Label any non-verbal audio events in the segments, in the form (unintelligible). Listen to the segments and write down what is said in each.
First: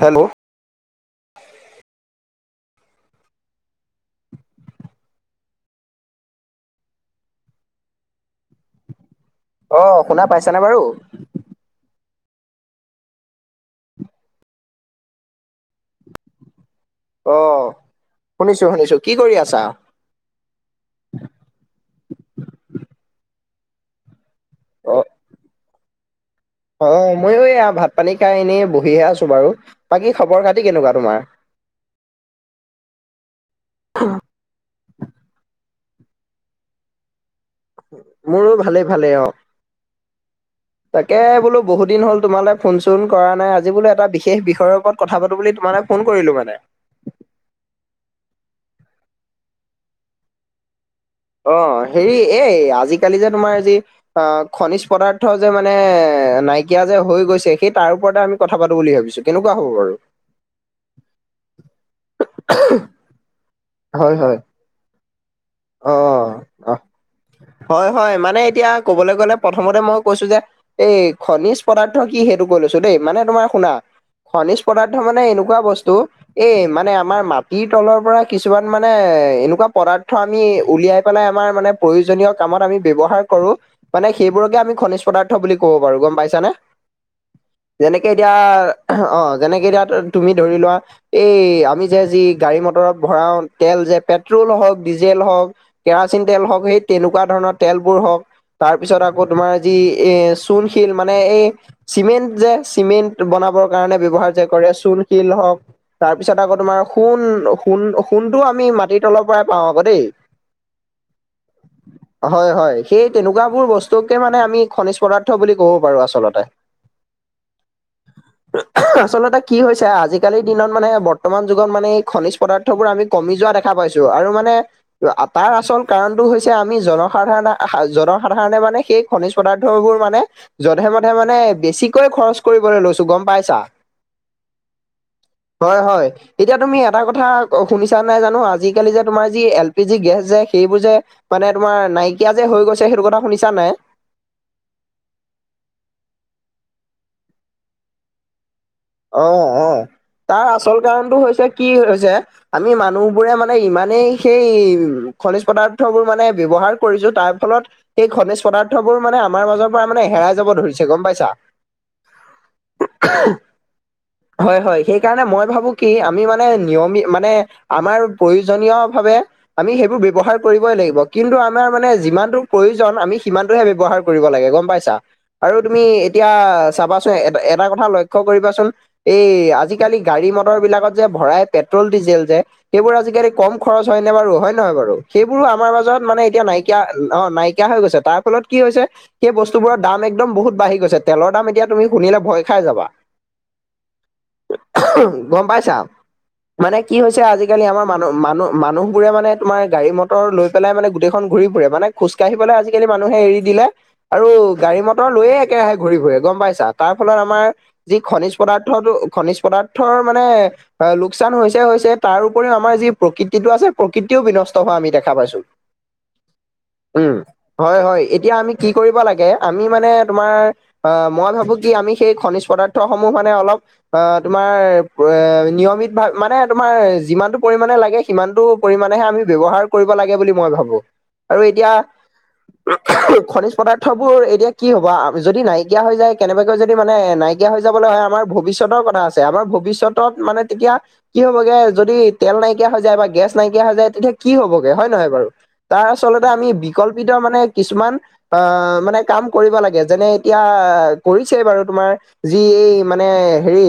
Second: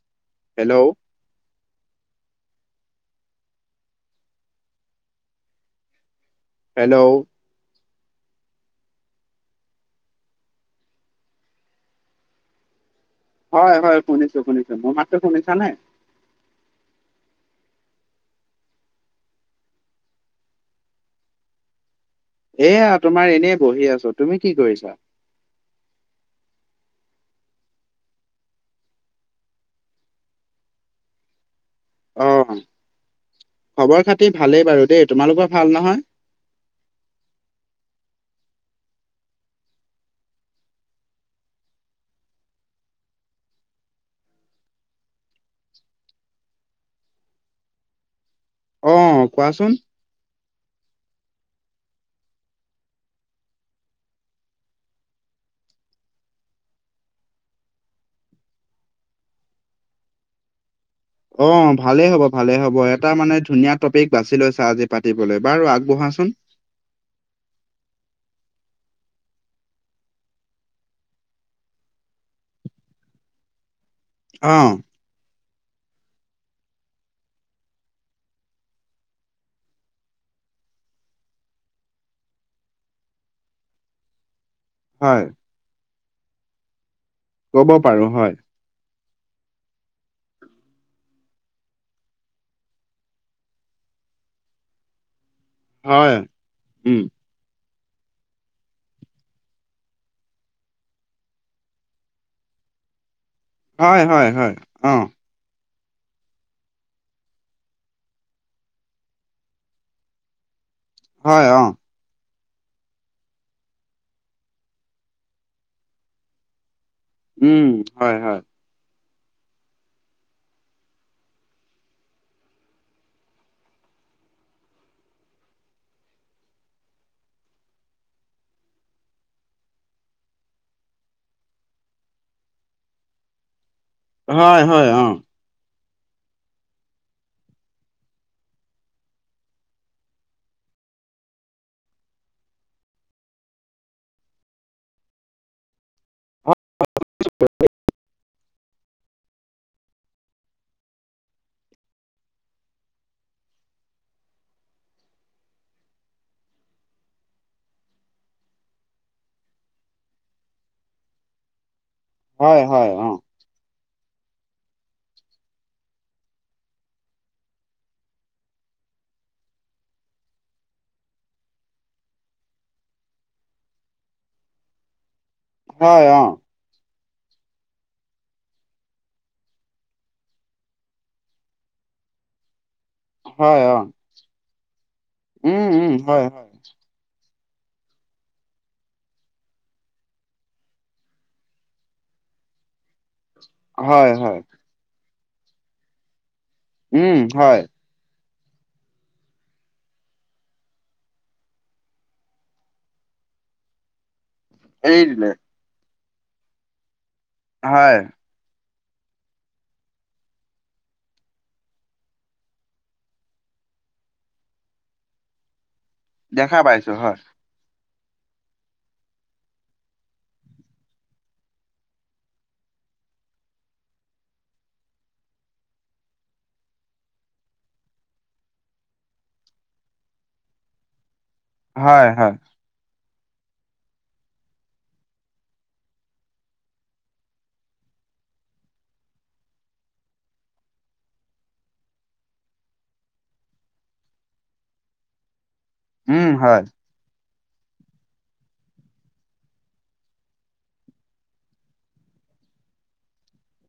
Hello! Hello. Hello. অ শুনা পাইছানে বাৰু? হয় হয় শুনিছো শুনিছো। মোৰ মাতো শুনিছা নে? অ শুনিছো শুনিছো কি কৰি আছা? এয়া তোমাৰ এনেই বহি আছো। তুমি কি কৰিছা? অ অ ময়ো এইয়া ভাত-পানী খাই এনেই বহিহে আছো বাৰু। বাকী খবৰ-খাতি কেনেকুৱা তোমাৰ? অ খবৰ খাতি ভালেই বাৰু দেই। তোমালোকৰ ভাল নহয়? মোৰো ভালে ভালেই অ। তাকে বোলো বহুত দিন হ'ল তোমালৈ ফোন-চোন কৰা নাই। আজি বোলে এটা বিশেষ বিষয়ৰ ওপৰত কথা পাতো বুলি তোমালে ফোন কৰিলো মানে। অ কোৱাচোন। অ হেৰি এই আজিকালি যে তোমাৰ যি অ খনিজ পদাৰ্থ যে মানে নাইকিয়া যে হৈ গৈছে সেই তাৰ ওপৰতে আমি কথা পাতো বুলি ভাবিছো। কেনেকুৱা হ'ব বাৰু? ভালে হ'ব ভালে হ'ব। এটা মানে ধুনীয়া টপিক হয় বাছি হয় লৈছা আজি পাতিবলৈ বাৰু আগবঢ়াচোন। অ হয় হয় মানে এতিয়া কবলৈ গলে প্ৰথমতে মই কৈছো যে এই খনিজ পদাৰ্থ কি সেইটো কৈ লৈছো দেই। মানে তোমাৰ শুনা খনিজ অ' পদাৰ্থ মানে এনেকুৱা বস্তু এ মানে আমাৰ মাটিৰ তলৰ পৰা কিছুমান মানে এনেকুৱা পদাৰ্থ উলিয়াই পেলাই আমাৰ মানে প্ৰয়োজনীয় কামত আমি ব্যৱহাৰ কৰো। মানে সেইবোৰোকে আমি খনিজ হয় পদাৰ্থ বুলি ক'ব পাৰো গম পাইছানে? ক'ব পাৰো যেনেকে হয় এতিয়া অ যেনেকে এতিয়া তুমি ধৰি লোৱা এই আমি যে যি গাড়ী-মটৰত ভৰাও তেল যে পেট্ৰল হওক ডিজেল হওক, হয় কেৰাচিন তেল হওক, সেই উম তেনেকুৱা ধৰণৰ তেলবোৰ হওক, তাৰ পিছত আকৌ তোমাৰ যি এ চূণশিল মানে এই চিমেণ্ট যে চিমেণ্ট বনাবৰ কাৰণে হয় হয় ব্যৱহাৰ যে হয় কৰে চুল অ' শিল হওক, তাৰপিছত আকৌ তোমাৰ সোণ, সোণ সোণটো আমি মাটিৰ তলৰ পৰাই পাওঁ আকৌ দেই। হয় অ। হয় হয় সেই তেনেকুৱাবোৰ বস্তুকে মানে আমি খনিজ পদাৰ্থ বুলি ক'ব পাৰোঁ আচলতে। (inaudible) উম হয় হয়। আচলতে কি হৈছে, আজিকালিৰ দিনত মানে বৰ্তমান যুগত মানে এই খনিজ পদাৰ্থ বোৰ আমি কমি যোৱা দেখা পাইছো, আৰু মানে তাৰ আচল কাৰণতটো হৈছে আমি জনসাধাৰণ-জনসাধাৰণে মানে সেই খনিজ পদাৰ্থবোৰ মানে যধে-মধে মানে বেছিকৈ খৰচ কৰিবলৈ লৈছো গম পাইছা। হয় হয় অ। হয় হয় তেতিয়া তুমি এটা কথা শুনিছা নাই জানো আজিকালি যে তোমাৰ যি এল পি জি গেছ যে সেইবোৰ যে মানে তোমাৰ নাইকিয়া যে হৈ গৈছে, সেইটো কথা শুনিছা নাই? (unintelligible) অ অ। তাৰ আচল কাৰণটো হৈছে কি হৈছে আমি মানুহবোৰে মানে ইমানেই সেই খনিজ পদাৰ্থবোৰ মানে ব্যৱহাৰ কৰিছো তাৰ ফলত সেই খনিজ পদাৰ্থবোৰ মানে আমাৰ মাজৰ পৰা মানে হেৰাই যাব ধৰিছে গম পাইছা? হয় হয় অ। হয় হয় সেইকাৰণে মই ভাবো কি আমি মানে নিয়মি মানে আমাৰ প্ৰয়োজনীয় ভাৱে। আমি সেইবোৰ ব্যৱহাৰ কৰিবই লাগিব কিন্তু আমাৰ মানে যিমানটো প্ৰয়োজন আমি সিমানটোহে ব্যৱহাৰ কৰ কৰিব লাগে গম পাইছা আৰু তুমি হয় অ' এতিয়া চাবাচোন এ এটা কথা লক্ষ্য কৰিবাচোন। এই আজিকালি গাড়ী মটৰ বিলাকত যে ভৰাই পেট্ৰল ডিজেল যে সেইবোৰ আজি। কম হয় অ' খৰচ হয়নে বাৰু হয় নহয় বাৰু সেইবোৰো উম আমাৰ উম মাজত মানে হয় এতিয়া হয় নাই। নাইকীয়া অ', নাইকিয়া হৈ গৈছে তাৰ ফলত কি হৈছে। সেই বস্তুবোৰৰ দাম একদম বহুত বাঢ়ি গৈছে। তেলৰ দাম এতিয়া শুনিলে ভয় খাই যাবা। হয়, হয়। গম পাইছা মানে কি উম, হৈছে। হয় আজিকালি (unintelligible) মান মানুহ মানুহ বোৰে মানে তোমাৰ গাড়ী মটৰ লৈ পেলাই মানে গোটেইখন ঘূৰি ফুৰে মানে খোজকাঢ়িবলৈ আজিকালি মানুহে এৰি দিলে। আৰু গাড়ী এৰি মটৰ দিলে লৈয়ে একেৰাহে ঘূৰি ফূৰে গম পাইছা তাৰ ফলত আমাৰ হয় যি খনিজ পদাৰ্থটো খনিজ পদাৰ্থৰ মানে অ', লোকচান হৈছে হৈছে তাৰ উপৰিও আমাৰ যি প্ৰকৃতিটো আছে প্ৰকৃতিও বিনষ্ট হোৱা আমি দেখা পাইছো। (inaudible) দেখা পাইছো উম, হয়। হয়, হয়, এতিয়া আমি কি কৰিব লাগে। আমি মানে তোমাৰ আহ মই ভাবো কি, আমি সেই খনিজ পদাৰ্থসমূহ মানে অলপ অ', তোমাৰ নিয়মিত ভাৱ মানে তোমাৰ যিমানটো পৰিমামানে লাগে। কিমানতটো পৰিমমানেহে আমি ব্যৱহাৰ কৰিব লাগে বুলি মই ভাবো আৰু এতিয়া হয়, হয়, খনিজ পদাৰ্থ বোৰ এতিয়া কি হ'ব যদি নাইকিয়া হৈ যায়। কেনেবাকৈ যদি মানে নাইকিয়া হৈ য যাবলৈ হয়। আমাৰ ভৱিষ্যতৰ কথা আছে আমাৰ ভৱিষ্যতত মানে তেতিয়া কি হ'বগে যদি তেল নাইকিয়া হৈ যায় বা গেছ নাইকিয়া হৈ যায়। তেতিয়া কি হ'বগে হয় নে নহয় বাৰু তাৰ আচলতে উম, আমি হয়, বিকল্পিত মানে কিছুমান আহ মানে কাম কৰিব লাগে যেনে এতিয়া কৰিছেই বাৰু তোমাৰ যি এই মানে হেৰি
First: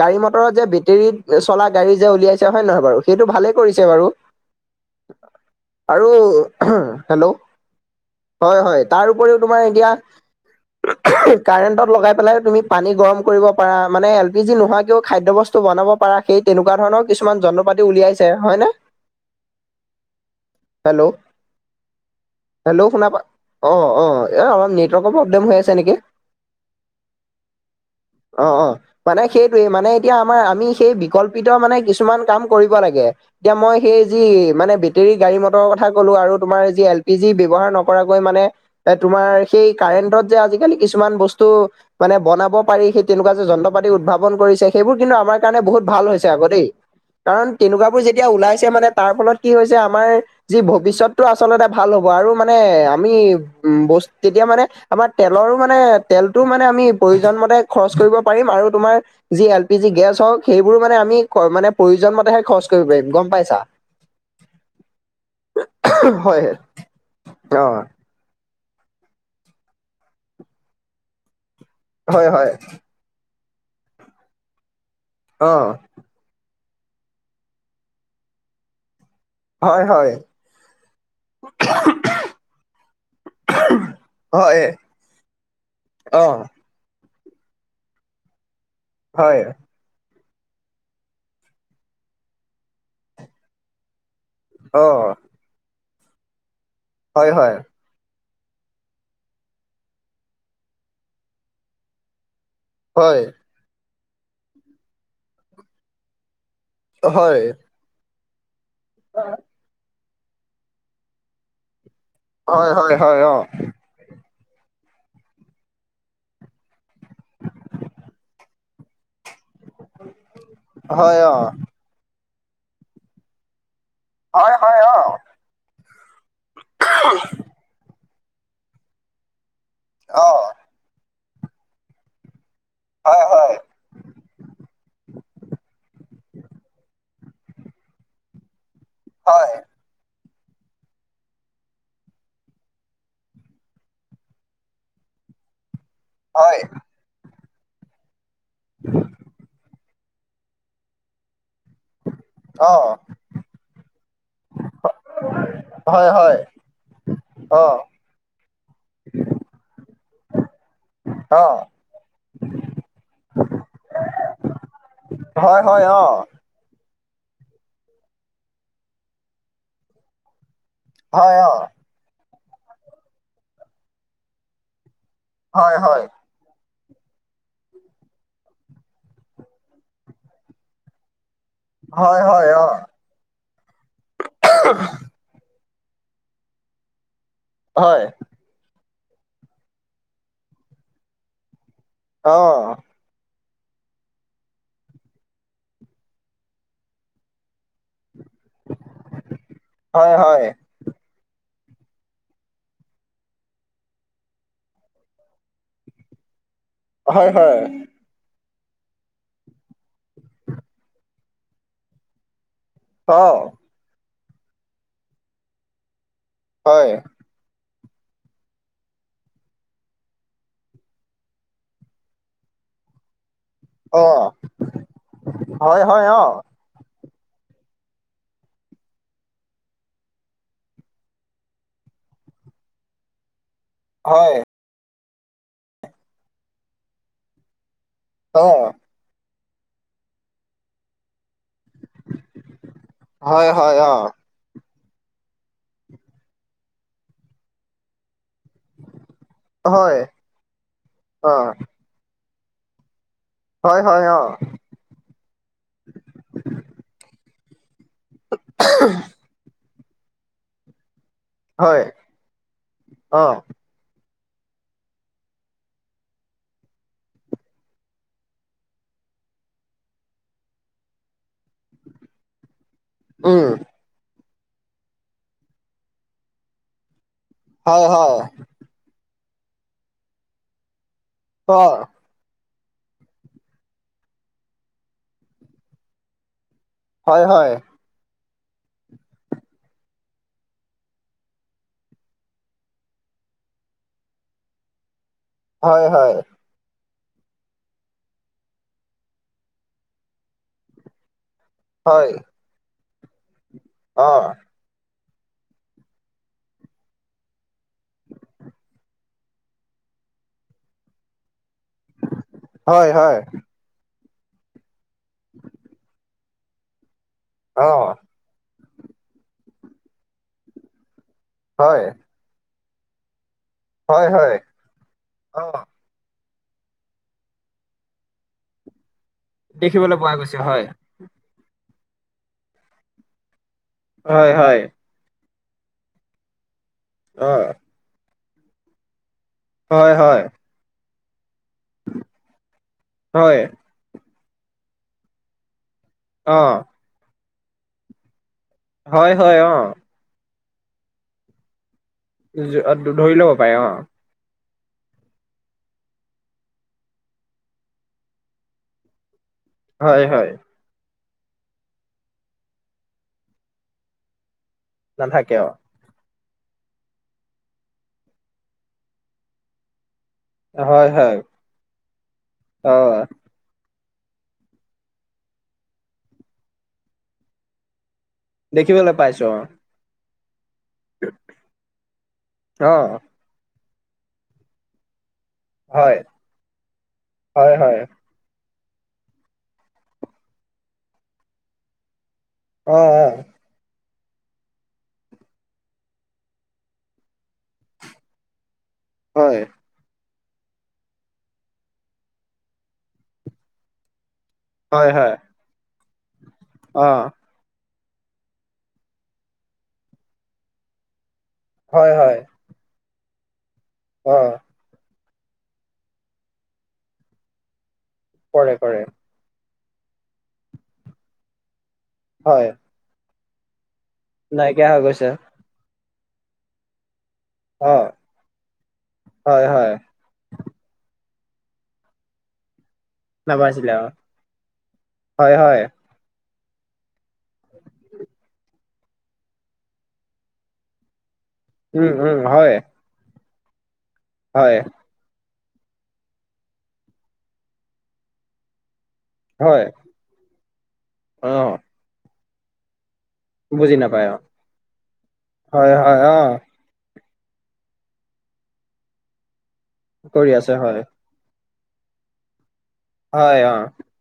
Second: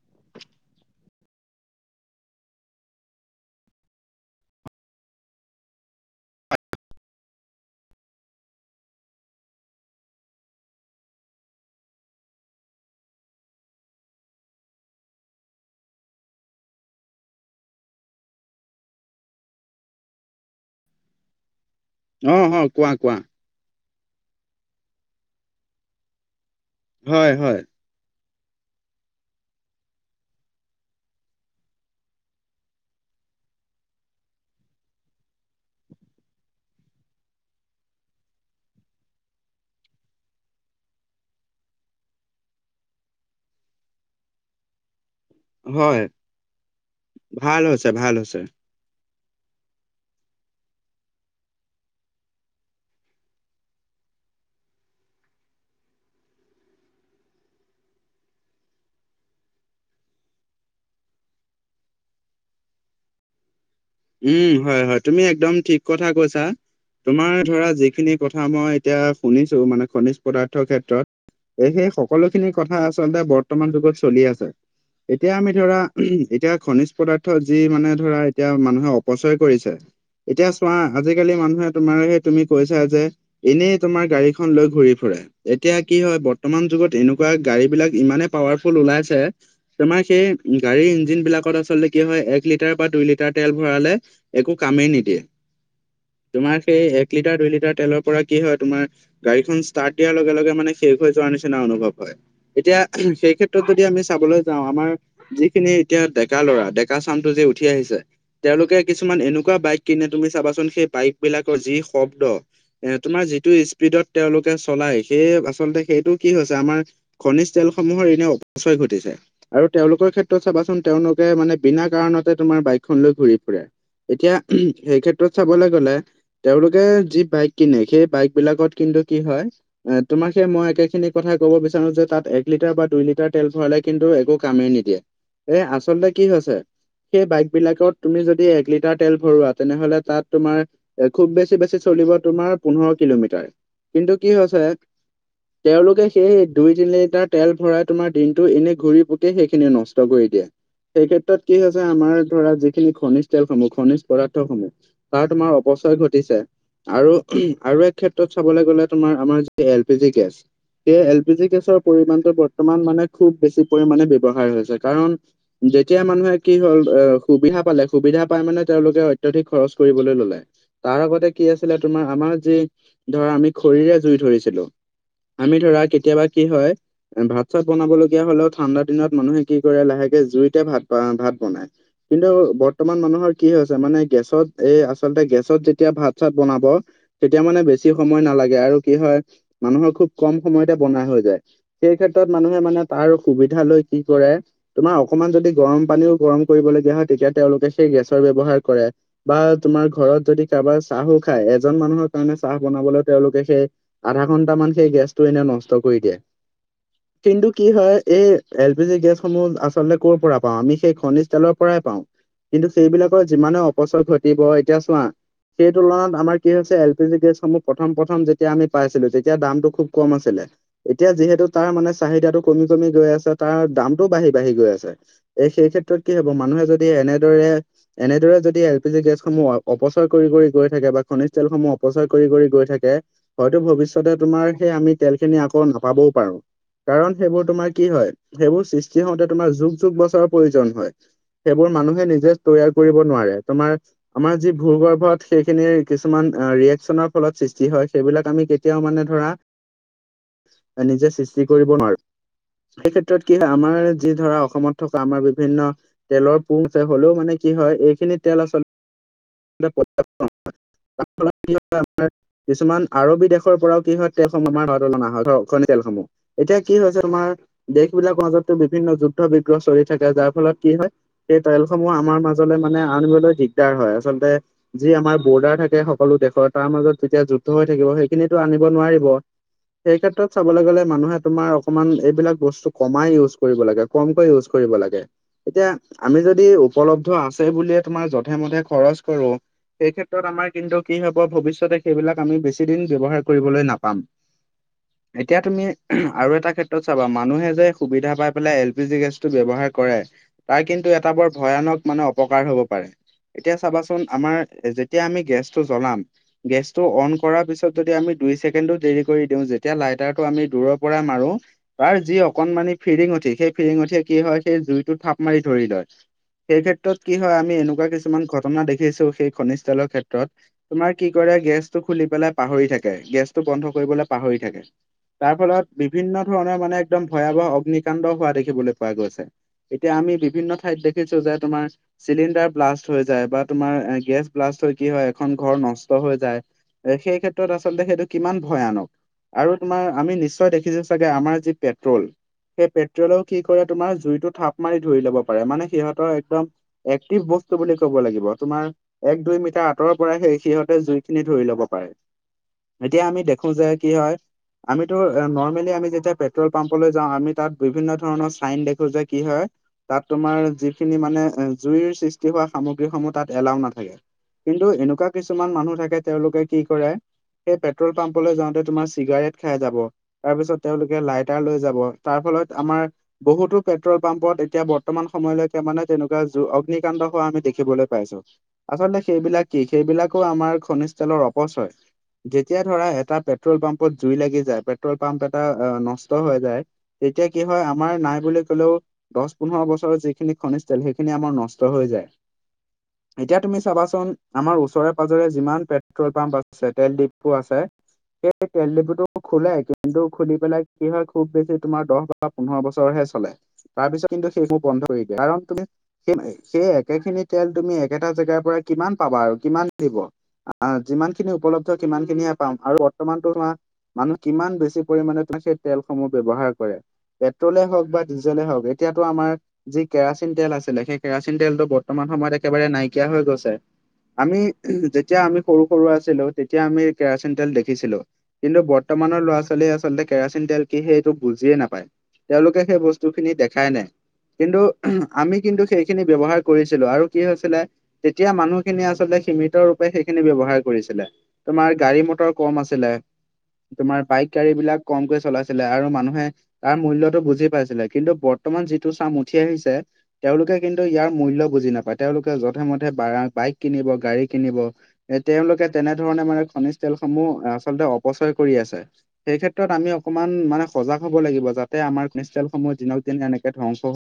গাড়ী মটৰত যে বেটেৰীত চলা গাড়ী যে উলিয়াইছে হয়ে নহয় বাৰু সেইটো ভালে কৰিছে বাৰু। আৰু হেল্ল'। হয়, হয়, তাৰ উপৰিও তোমাৰ এতিয়া কাৰেণ্টত লগাই পেলাই তুমি পানী গৰম কৰিব পৰা, মানে এল পি জি নোহোৱাকৈও খাদ্যবস্তু বনাব পৰা সেই তেনেকুৱা ধৰণৰ কিছুমান যন্ত্ৰ পাতি উলিয়াইছে হয় ন। হেল্ল'। অ', হয়, কোৱা, হেল্ল', শুনা কোৱা। পা অ', অ', ‌ এই অলপ নেটৱৰ্কৰ প্ৰব্লেম হৈ আছে নেকি? হয়, হয়। অ', অ'। মানে সেইটোৱে মানে এতিয়া আমাৰ আমি সেই বিকল্পিত মানে কিছুমান কাম কৰিব লাগে। এতিয়া মই সেই যি মানে বেটেৰী গাড়ী মটৰৰ কথা ক'লো আৰু তোমাৰ যি এল পি জি ব্যৱহাৰ নকৰাকৈ মানে এ তোমাৰ সেই কাৰেণ্টত যে আজিকালি কিছুমান বস্তু মানে বনাব পাৰি সেই তেনেকুৱা যে যন্ত্ৰাতি উদ্ভাৱন কৰিছে সেইবোৰ কিন্তু আমাৰ কাৰণে বহুত হয়, ভাল হৈছে। আকৌ দেই কাৰণ ভাল হৈছে, তেনেকুৱাবোৰ ভাল যেতিয়া হৈছে। ওলাইছে মানে তাৰ ফলত কি হৈছে, আমাৰ যি ভৱিষ্যতটো আচলতে ভাল হ'ব, আৰু মানে আমি উম বস্ত তেতিয়া মানে আমাৰ তেলৰো মানে তেলটো মানে আমি প্ৰয়োজন মতে খৰচ কৰিব পাৰিম আৰু তোমাৰ যি এল পি জি গেছ হওক সেইবোৰো মানে আমি মানে প্ৰয়োজন মতেহে খৰচ কৰিব পাৰিম গম পাইছা। উম হয়, হয় তুমি একদম ঠিক কথা কৈছা। হয় তোমাৰ অ ধৰা যিখিনি কথা মই এতিয়া শুনিছো মানে খনিজ পদাৰ্থৰ ক্ষেত্ৰত এই সেই হয় সকলোখিনি হয় কথা আছে। ল বৰ্তমান যুগত চলি আছে। এতিয়া অ আমি ধৰা এতিয়া খনিজ পদাৰ্থ যি মানে ধৰা এতিয়া মানুহে অপচয় কৰিছে। হয় হয় এতিয়া চোৱা আজিকালি মানুহে তোমাৰ সেই তুমি কৈছা যে এনেই তোমাৰ গাড়ীখন হয় লৈ ঘূৰি ফুৰে এতিয়া কি হয় অ বৰ্তমান যুগত এনেকা (unintelligible) গাড়ী বিলাক ইমানে পাৱাৰফুল উলাইছে। হয় তোমাৰ সেই গাড়ীৰ ইঞ্জিন বিলাকত আচলতে কি হয় এক লিটাৰ বা দুই লিটাৰ তেল ভৰালে একো অ কামেই নিদিয়ে তোমাৰ সেই এক হয় লিটাৰ দুই হয় লিটাৰ তেলৰ পৰা কি হয় তোমাৰ গাড়ীখন ষ্টাৰ্ট দিয়াৰ লগে লগে মানে শেষ হৈ যোৱাৰ নিচিনা অনুভৱ হয়। এতিয়া হয় সেই ক্ষেত্ৰত যদি আমি চাবলৈ যাওঁ আমাৰ যিখিনি এতিয়া ডেকা ল'ৰা একা চামটো যে হয় উঠি আহিছে তেওঁলোকে কিছুমান এনেকুৱা বাইক কিনে তুমি চাবাচোন সেই বাইক বিলাকৰ যি শব্দ হয় এ হয় তোমাৰ হয় অ যিটো স্পীডত তেওঁলোকে চলাই সেইয়ে আচলতে সেইটো কি হৈছে আমাৰ খনিজ তেলসমূহৰ এনে অপচয় ঘটিছে আৰু তেওঁলোকৰ ক্ষেত্ৰত চাবাচোন হয় তেওঁলোকে মানে অ বিনা কাৰণতে তোমাৰ বাইকখন লৈ ঘূৰি ফুৰে এতিয়া হয় হয় সেই অ ক্ষেত্ৰত চাবলৈ গলে তেওঁলোকে যি বাইক কিনে সেই বাইক বিলাকত কিন্তু কি হয় অ তোমাক সেই মই একে খিনি কথা ক'ব বিচাৰো যে তাত এক লিটাৰ বা দুই হয় লিটাৰ তেল হয় ভৰালে কিন্তু একো কামেই নিদিয়ে এ আচলতে কি হৈছে সেই বাইক বিলাকত তুমি যদি একলিট লিটাৰ তেল ভৰোৱা হয় তেনেহ'লে তাত তোমাৰ এ খুব বেছি বেছি চলিব তোমাৰ পোন্ধৰ কিলোমিটাৰ কিন্তু কি হৈছে তেওঁলোকে সেই হয় দুই তিনি লিটাৰ তেল ভৰাই তোমাৰ দিনতটো এনে ঘুৰি পুক সেইখিনি নষ্ট কৰি দিয়ে সেই ক্ষেত্ৰত কি হৈছে আমাৰ ধৰা অ তেল সমুহ খনিজ পদাৰ্থসমূহ তাত তাৰ অপচয় হয় হয় ঘটিছে আৰু অ ক্ষেত্ৰত চাবলৈ গ'লে তোমাৰ আমাৰ যি এল পি জি গেছ সেই এল পি অ জি গেছৰ পৰিমমানটো বৰ্তমান মানে খুব বেছি পৰিমণে ব্যয়ৱহাৰ হৈছে কাৰণ হয় হয় অ যেতিয়া মানুহে কি হ'ল অ সুবিধা পালে সুবিধা পাই মানে তেওঁলোকে অত্যাধিক খৰচ কৰিবলৈ ললে তাৰ আগতে হয় কি অ আছিলে তোমাৰ আমাৰ যি ধৰা আমি খৰিৰে জুই ধৰিছিলো আমি হয় ধৰা হয় কেতিয়াবা কি হয় ভাত চাত বনাবলগীয়া হলেও ঠাণ্ডা দিনত মানুহে কি কৰে লাহেকে জুইতে ভাত ভাত বনায় হয় কিন্তু হয় অ কিছুমান মানুহৰ কি হৈছে মানে গেছত এই আচলতে গেছত যেতিয়া ভাত চাত বনাব তেতিয়া মানে বেছি হয় সময় নালাগে আৰু কি হয় মানুহৰ খুব কম সময়তে বনোৱা হৈ যায় সেই ক্ষেত্ৰত অ মানুহে মানে তাৰ সুবিধা লৈ কি কৰে তোমাৰ অকমান যদি গৰম পানীও গৰম কৰিবলগীয়া হয় তেতিয়া তেওঁলোকে সেই গেছৰ ব্যৱহাৰ কৰে বা তোমাৰ হয় ঘৰত হয় যদি কাৰোবাৰ চাহো খায় এজন মানুহৰ কাৰণে চাহ বনাবলৈ তেওঁলোকে সেই আধা ঘন্টা মান সেই গেছটো এনে নষ্ট কৰি দিয়ে হয় কিন্তু হয় কি হয় এই এল পি জি গেছসমূহ আচলতে কৰ'ৰ পৰা পাওঁ আমি সেই খনিজ তেলৰ পৰাই পাওঁ কিন্তু অ সেইবিলাকৰ যিমানে অপচয় ঘটিব এতিয়া চোৱা সেই তুলনাত আমাৰ কি হৈছে হয় এল পি জি গেছসমূহ প্ৰথম প্ৰথম যেতিয়া আমি পাইছিলো তেতিয়া দামটো খুব কম আছিলে এতিয়া যিহেতু তাৰ মানে চাহিদাটো কমি কমি গৈ আছে তাৰ অ দামটোও বাঢ়ি বাঢ়ি গৈ আছে এ সেই হয় ক্ষেত্ৰত হয় কি অ হব মানুহে যদি এনেদৰে এনেদৰে যদি এল পি জি গেছসমূহ অপচয় কৰি কৰি গৈ থাকে বা খনিজ তেলসমূহ অপচয় কৰি কৰি গৈ থাকে হয়টো ভৱিষ্য ভৱিষ্যতে হয় তোমাৰ সেই আমি তেলখিনি আকৌ নাপাবও পাৰোঁ কাৰণ সেইবোৰ তোমাৰ কি হয় অ সেইবোৰ সৃষ্টি হওঁতে তোমাৰ যুগ যুগ বছৰৰ প্ৰয়োজন হয় সেইবোৰ মানুহ তৈয়াৰ কৰিব নোৱাৰে হয় তোমাৰ হয় অ আমাৰ যি ভূগৰ্ভত সেইখিনিৰ কিছুমান ৰিয়েকশ্যনৰ ফলত সৃষ্টি হয় সেইবিলাক আমি কেতিয়াও মানে ধৰা হয় নিজে অ সৃষ্টি কৰিব নোৱাৰো সেই ক্ষেত্ৰত কি হয় আমাৰ হয় যি অ ধৰা অসমত থকা আমাৰ বিভিন্ন তেলৰ পো হ'লেও মানে কি হয় এইখিনি তেল আচলতে (unintelligible) হয় (unintelligible) কিছুমান অ আৰৱী দেশৰ পৰাও কি হয় (unintelligible) তেলসমূহ, এতিয়া কি হৈছে তোমাৰ দেশ বিলাকৰ মাজতো বিভিন্ন যুদ্ধ বিগ্ৰহ চলি থাকে, যাৰ ফলত কি হয়, সেই তেলসমূহ আমাৰ মাজত মানে আনিবলৈ উম দিগদাৰ হয়। আচলতে, যি আমাৰ বৰ্ডাৰ থাকে সকলো দেশৰ, তাৰ মাজত যেতিয়া যুদ্ধ হৈ হয় থাকিব, হয় সেইখিনিটো আনি ব নোৱাৰিব, সেই ক্ষেত্ৰত চাবলৈ গ'লে, মানুহে তোমাৰ অ অকমান এইবিলাক বস্তু কমাই ইউজ কৰিব লাগে, কমকৈ ইউজ কৰিব লাগে, এতিয়া আমি যদি উপলব্ধ হয় আছে হয় বুলিয়েই, তোমাৰ যধে মধে খৰচ কৰো সেই ক্ষেত্ৰত আমাৰ কিন্তু কি হব, ভৱিষ্যতে সেইবিলাক আমি বেছি দিন ব্যৱহাৰ কৰিবলৈ নাপাম। (inaudible) এতিয়া তুমি হয় হয় আৰু এটা ক্ষেত ত চাবা, মানুহে যে সুবিধা পাই পেলাই এল পি জি গেছটো ব্যৱহাৰ কৰে, তাৰ কিন্তু এটা বৰ ভয়ানক মানে হয় অপকাৰ হ'ব পাৰে, এতিয়া চাবাচোন অ আমাৰ যেতিয়া আমি গেছটো জ্বলাম গেছটো অন কৰাৰ পিছত যদি আমি দুই চেকেণ্ড দেৰি কৰি দিওঁ, যেতিয়া লাইটাৰটো আমি দূৰত পৰা মাৰো। তাৰ যি অকনমানি হয় হয় ফিৰিঙঠি, সেই ফিৰিঙঠিয়ে কি হয়, সেই জুইটো থাপ মাৰি ধৰি লয়। সেই ক্ষেত্ৰত কি হয়, আমি অ এনেকুৱা কিছুমান ঘটনা দেখিছো, সেই খনিজ তেলৰ ক্ষেত্ৰত তোমাৰ কি কৰে গেছটো হয় খুলি পেলাই পাহৰি থাকে, গেছটো বন্ধ হয় কৰিবলৈ হয় পাহৰি থাকে। তাৰ অ ফলত বিভিন্ন ধৰণৰ মানে একদম ভয়াৱহ অগ্নিকাণ্ড হোৱা দেখিবলৈ পোৱা গৈছে। এতিয়া দেখিবলৈ পোৱা আমি গৈছে বিভিন্ন হয় ঠাইত দেখ দেখিছো যে, তোমাৰ চিলিণ্ডাৰ ব্লাষ্ট হৈ যায় বা তোমাৰ গেছ হয়, হয়। ব্লাষ্ট কি হয় এখন ঘৰ নষ্ট হৈ যায়, সেই অ', ক্ষেত্ৰত আচলতে সেইটো কিমান ভয়ানক? আৰু তোমাৰ হয়, আমি হয়, নিশ্চয় দেখিছো চাগে, আমাৰ যি পেট্ৰল সেই পেট্ৰলেও হয়, কি কৰে তোমাৰ জুইটো থাপ মাৰি ধৰি লব পাৰে, মানে সিহঁতৰ একদম অ', এক্টিভ বস্তু বুলি ক'ব লাগিব। তোমাৰ হয়, এক হয়, দুই মিটাৰ অ', আঁতৰৰ পৰা সেই সিহঁতে জুই খিনি ধৰি লব পাৰে। জ- অ, ধ- এতিয়া ধৰি আমি ল'ব দেখো পাৰে যে অ', কি হয় আমিতো নৰ্মেলি আমি যেতিয়া পেট্ৰল পাম্পলৈ যাওঁ, আমি তাত বিভিন্ন ধৰণৰ চাইন দেখো যে কি হয় তাত হয়, হয়, তোমাৰ যিখিনি মানে জুইৰ সৃষ্টি হোৱা সামগ্ৰীসমূহ তাত এলাও নাথাকে। কিন্তু এনেকুৱা নাথাকে কিছুমান অ', মানুহ থাকে, তেওঁলোকে কি কৰে, সেই পেট্ৰল পাম্পলৈ যাওঁতে তোমাৰ চিগাৰেট খাই যাব। তাৰপিছত হয়, তেওঁলোকে হয়, লাইটাৰ লৈ যাব, তাৰফলত আমাৰ অ', বহুতো পেট্ৰল পাম্পত এতিয়া বৰ্তমান সময়লৈকে মানে তেনেকুৱা জু অগ্নিকাণ্ড হোৱা আমি দেখিবলৈ পাইছো। দেখিবলৈ আচলতে, পাইছোঁ সেইবিলাক কি? সেইবিলাকো আমাৰ খনিজ তেলৰ অপচয়, যেতিয়া অ', ধৰা অ', এটা পেট্ৰল পাম্পত জুই লাগি যায়। পেট্ৰল পাম্প এটা হয়, নষ্ট হৈ যায়, তেতিয়া কি হয় আমাৰ নাই বুলি কলেও দহ পোন্ধৰ বছৰৰ যিখিনি খনিজ তেল, সেইখিনি আমাৰ নষ্ট হৈ যায়। অ', অ'। এতিয়া তুমি চাবাচোন, আমাৰ ওচৰে পাজৰে যিমান পেট্ৰল পাম্প আছে, তেল ডিপু আছে। সেই তেল ডিপোত হয়, খোলে, কিন্তু খুলি পেলাই কি হয়, খুব বেছি তোমাৰ দহ বা পোন্ধৰ বছৰহে চলে। তাৰপিছত কিন্তু সেইসমোৰ বন্ধ হয়, কৰি হয়, দিয়ে, কাৰণ তুমি সেই সেই অ', একেখিনি তেল তুমি একেটা জাগাৰ পৰা কিমান পাবা আৰু, কিমান দিব, যিমান খিনি উপলব্ধ হয়, সিমান হয়, খিনি পাম আৰু বৰ্তমান তোমাৰ মানুহ অ', কিমান বেছি পৰিমাণে সেই তেলসমূহ ব্যৱহাৰ কৰে, পেট্ৰলেই হওক বা ডিজেলেই কৰে, হওক, কৰে, এতিয়াতো আমাৰ যি কেৰাচিন তেল আছিলে, সেই কেৰাচিন তেলটো বৰ্তমান সময়ত হয়, একেবাৰে নাইকিয়া হৈ গৈছে। আমি নাইকিয়া হৈ গৈছে যেতিয়া আমি সৰু সৰু আছিলো, তেতিয়া আমি কেৰাচিন তেল অ', দেখিছিলো, কিন্তু বৰ্তমানৰ ল'ৰা হয়, ছোৱালী হয়, আচলতে কেৰাচিন তেল কি সেইটো বুজিয়ে নাপায়, তেওঁলোকে সেই বস্তু বস্তু খিনি দেখাই নাবাছিলে নাই, অ', কিন্তু হয়, আমি হয়, কিন্তু সেইখিনি ব্যৱহাৰ কৰিছিলো, আৰু কি হৈছিলে, তেতিয়া মানুহখিনিয় আচলতে সীমিত ৰূপে সেইখিনি ব্যয়ৱহাৰ কৰিছিলে। তোমাৰ উম, গাড়ী উম, মটৰ হয়, কম আছিলে। তোমাৰ বাইক গাড়ী হয়, বিলাক কমকৈ চলাইছিলে আৰু মানুহে তাৰ মূল্যতটো বুজি পাইছিলে। কিন্তু বৰ্তমান যিটো চাম উঠি হয়, আহিছে, তেওঁলোকে কিন্তু ইয়াৰ মূল্য অ', বুজি নাপায়। তেওঁলোকে যধে-মধে বা বাইক বুজি কিনিব, নাপায় অ', গাড়ী কিনিব এ তেওঁলোকে হয়, হয়, তেনেধৰণে অ', মানে খনিজ তেলসমূহ আচলতে অপচয় কৰি আছে। সেই ক্ষেত্ৰত আমি কৰি অকণমান আছে মানে হয়, সজাগ হ'ব লাগিব। যাতে আমাৰ পিনিষ্টেলনসমূহ দিনক দিন হয়, এনেকে অ'। ধ্বংস